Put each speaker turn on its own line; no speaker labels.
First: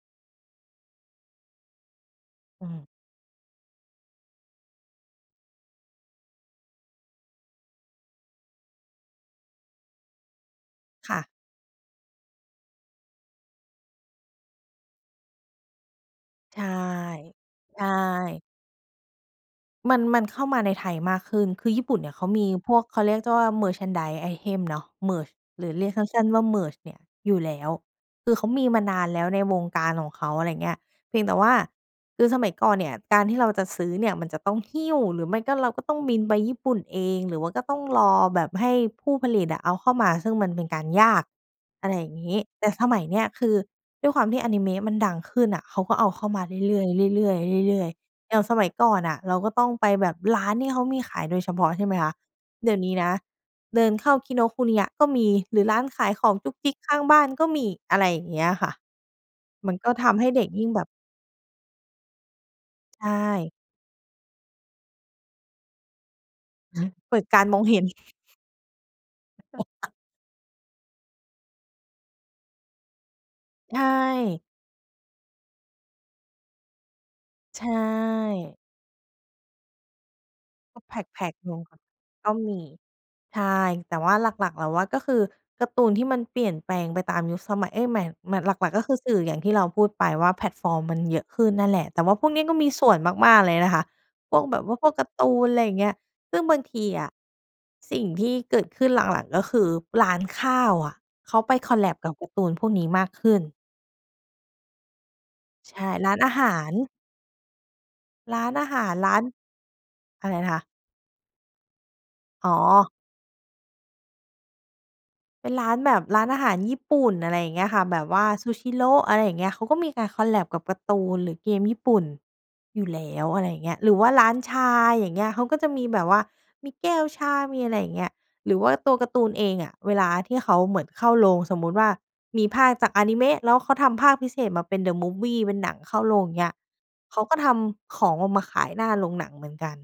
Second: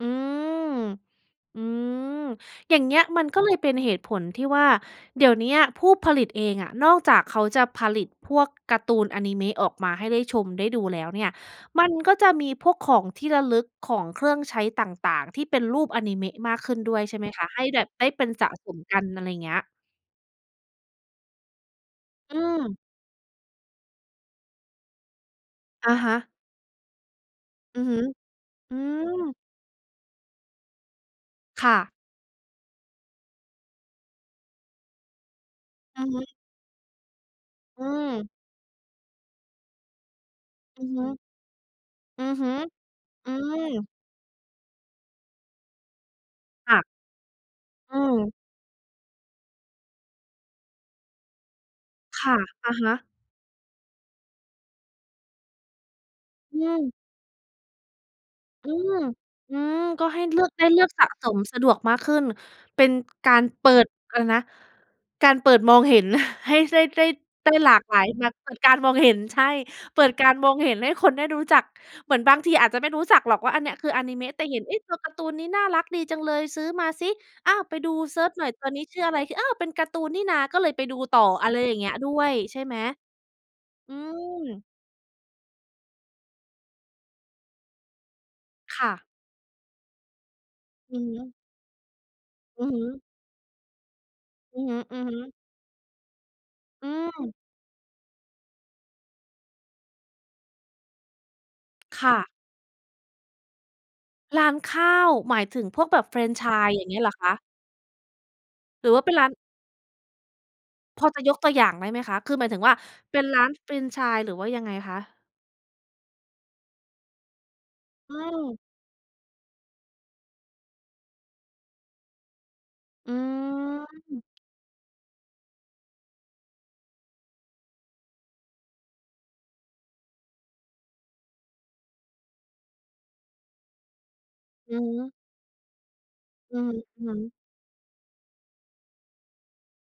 อืม อืม
อื
อย่าง
ม
เงี้ยมัน ก็เลยเป็นเหตุผลที่ว่า เดี๋ยวเนี้ยผู้ผลิตเองอะนอกจากเขาจะผลิตพวกการ์ตูนอานิเมะออกมาให้ได้ชม ได้ดูแล้ว
ค่
เนี่
ะ
ย มันก็จะมีพวกของที่ระลึก ของเครื่องใช้ต่าง ๆ ที่เป็นรูปอานิเมะม
ใ
า
ช
ก
่
ขึ้นด้วยใช่ไหมคะ? ให้
ใ
แ
ช
บบได้เป็น
่
สะสมกัน อะไรเงี้ย
มัน มันเข้ามาในไทยมากขึ้น คือญี่ปุ่นเนี่ยเขา
อื
มีพ
ม
วก เขาเรียกได้ว่า Merchandise items เนาะ Merch หรือเรี
อ
ยก
ะ
สั
ฮ
้น
ะ
ๆ ว่า "Merch" เนี่ยอยู่แล้ว
อือฮึ
คือเขามี
อื
มานานแล้ว
ม
ในวงการของเขา อะไรเงี้ย เพียงแต่ว่า
ค่ะ
คือสมัยก่อนเนี่ย การที่เราจะซื้อเนี่ยมันจะต้องหิ้ว หรือไม่ก็เราก็ต้อง
อือ
บิ
ฮ
น
ึ
ไปญี่ปุ่นเอง หรือว่าก็ต้อ
อ
ง
ื
รอ
ม
แบบให้ผู้ผลิตอะเอาเข้ามา ซึ่งมันเป็นก
อ
า
ื
ร
อฮ
ยา
ึ
ก อะไรอย่าง
อื
ง
อ
ี้
ฮึ
แต่สมัยเนี้ย
อื
คือ
ม
ด้วยความที่อานิเมะมันดังขึ้นน่ะ เขาก็เอาเข้ามาเร
ค
ื
่
่
ะ
อย ๆ เรื่อย ๆ เรื่อย
อืม
ๆ อย่างสมัยก่อนน่ะ เราก็ต้องไปแบบร้านที่เขามีขายโดยเฉพาะ ใช่ไหมคะ
ค่ะ
เ
อ
ดี๋
ะ
ยว
ฮ
นี้น
ะ
ะเดินเข้า Kinokuniya ก็มี หรือร้านขายของจุ๊
อ
ก
ื
จิ๊ก
ม
ข้างบ้านก็มี อะไรอย่างเงี้ยค
อ
่
ื
ะ
ม อื
มัน
อ
ก็
ก
ท
็ใ
ำ
ห้
ให้
เล
เ
ื
ด็
อ
ก
ก ไ
ย
ด
ิ
้
่ง
เ
แ
ล
บ
ื
บ
อกสะสมสะดวกมากขึ้น เป็น
ใช
การ
่
เปิด อะไรนะ การเปิดมองเห็นให้ได้ ได้
เปิดการ
ได้
มอง
หล
เ
า
ห็
ก
น
หลายมาก เปิดการมองเห็น ใช่ เปิดการมองเห็นให้คนได้รู้จัก เหมือนบางทีอาจจะไม่รู้จักหรอกว่าอันเนี
ใ
้
ช
ยคืออานิเมะ
่
แต่เห็น เอ๊ะ ตัวการ์ตูนนี้น่ารักดีจังเลยซื้อมาซิ อ้า
ใช
ว ไปดู เซิร์ชหน่อย
่
ตัวนี้คือออะไร อ้าว เป็นการ์ตูนนี่นาก็เลย
ก
ไ
็
ป
แ
ดูต
พ
่อ
็ก
อ
ๆ
ะ
ล
ไร
ง
อย
ก
่างเงี้ยด้ว
ก็
ย
ม
ใช
ี
่ไหม?
ใช่
อื
แต่ว่าหลัก ๆ
ม
เราว่า ก็คือการ์ตูนที่มันเปลี่ยนแปลงไปตามยุคสมัย เอ๊ย หมาย หมาบ หลัก ๆ
ค
ก็ค
่
ือ
ะ
สื่อ อย่างที่เราพูดไปว่าแพลตฟอร์มม
อ
ั
ื
น
อฮ
เยอะ
ึ
ขึ้นนั่นแหละ แต่ว่าพวกเนี้ยก็
อ
ม
ื
ี
อฮึ
ส่วนมาก ๆ เลยนะคะ พวกแบ
อื
บ
อ
ว่าพวกการ
ฮ
์
ึ
ต
ๆ
ูน อะไรเงี้ย ซึ่งบางที
อื
อะ
ม
สิ่งที่เกิดขึ้นหลัง ๆ ก็คือร้านข้าวอะเขาไป คอลแลบ
ค
กับ
่
ก
ะ
าร์ตูนพวกนี้มากขึ้น
ร้านข้าว หมายถึง
ใช
พว
่
กแบบ
ร้
แ
า
ฟ
น
ร
อ
น
าห
ไช
า
ส
ร
์ อย่างเงี้ยเหรอคะ?
ร้านอาห
ห
า
รื
ร
อว่าเ
ร
ป็
้
น
า
ร
น
้าน
อะไรนะคะ?
พอจะยกตัวอย่างได้ไหมคะ? คือหม
อ๋
ายถึงว่า
อ
เป็นร้านแฟรนไชส์หรือว่ายังไงคะ?
เป็นร้านแบบร้านอาหารญี่ปุ่น อะไรอย่างเงี้ยค่ะ แบบ
อื
ว่า
ม
Shushiro อะไรอย่างเงี้ย เขาก็มีการ คอลแลบ กับการ์ตูน หรือเกมญี่ปุ่นอยู่แล
อ
้
ื
ว อะไรอย่างเงี้ย หรือว่าร้า
ม
นชา อย่างเงี้ย เขาก็จะมีแบบว่ามีแก้วชา มีอะไรอย่างเงี้ย หรือว่าตัวการ์ตูนเองอะเวลาที่เขาเหมือนเข้าโรง สมมุติว่ามีภาคจากอานิเมะ แล้วเขาทำภาคพิเศษมาเ
อ
ป็
ื
น
อฮ
The
ึ
Movie เป็นหนังเข้าโรง อย่างเงี้ย
อือฮึ
เขา
ๆ
ก็ทำของออกมาขายหน้าโรงหนังเหมือนกัน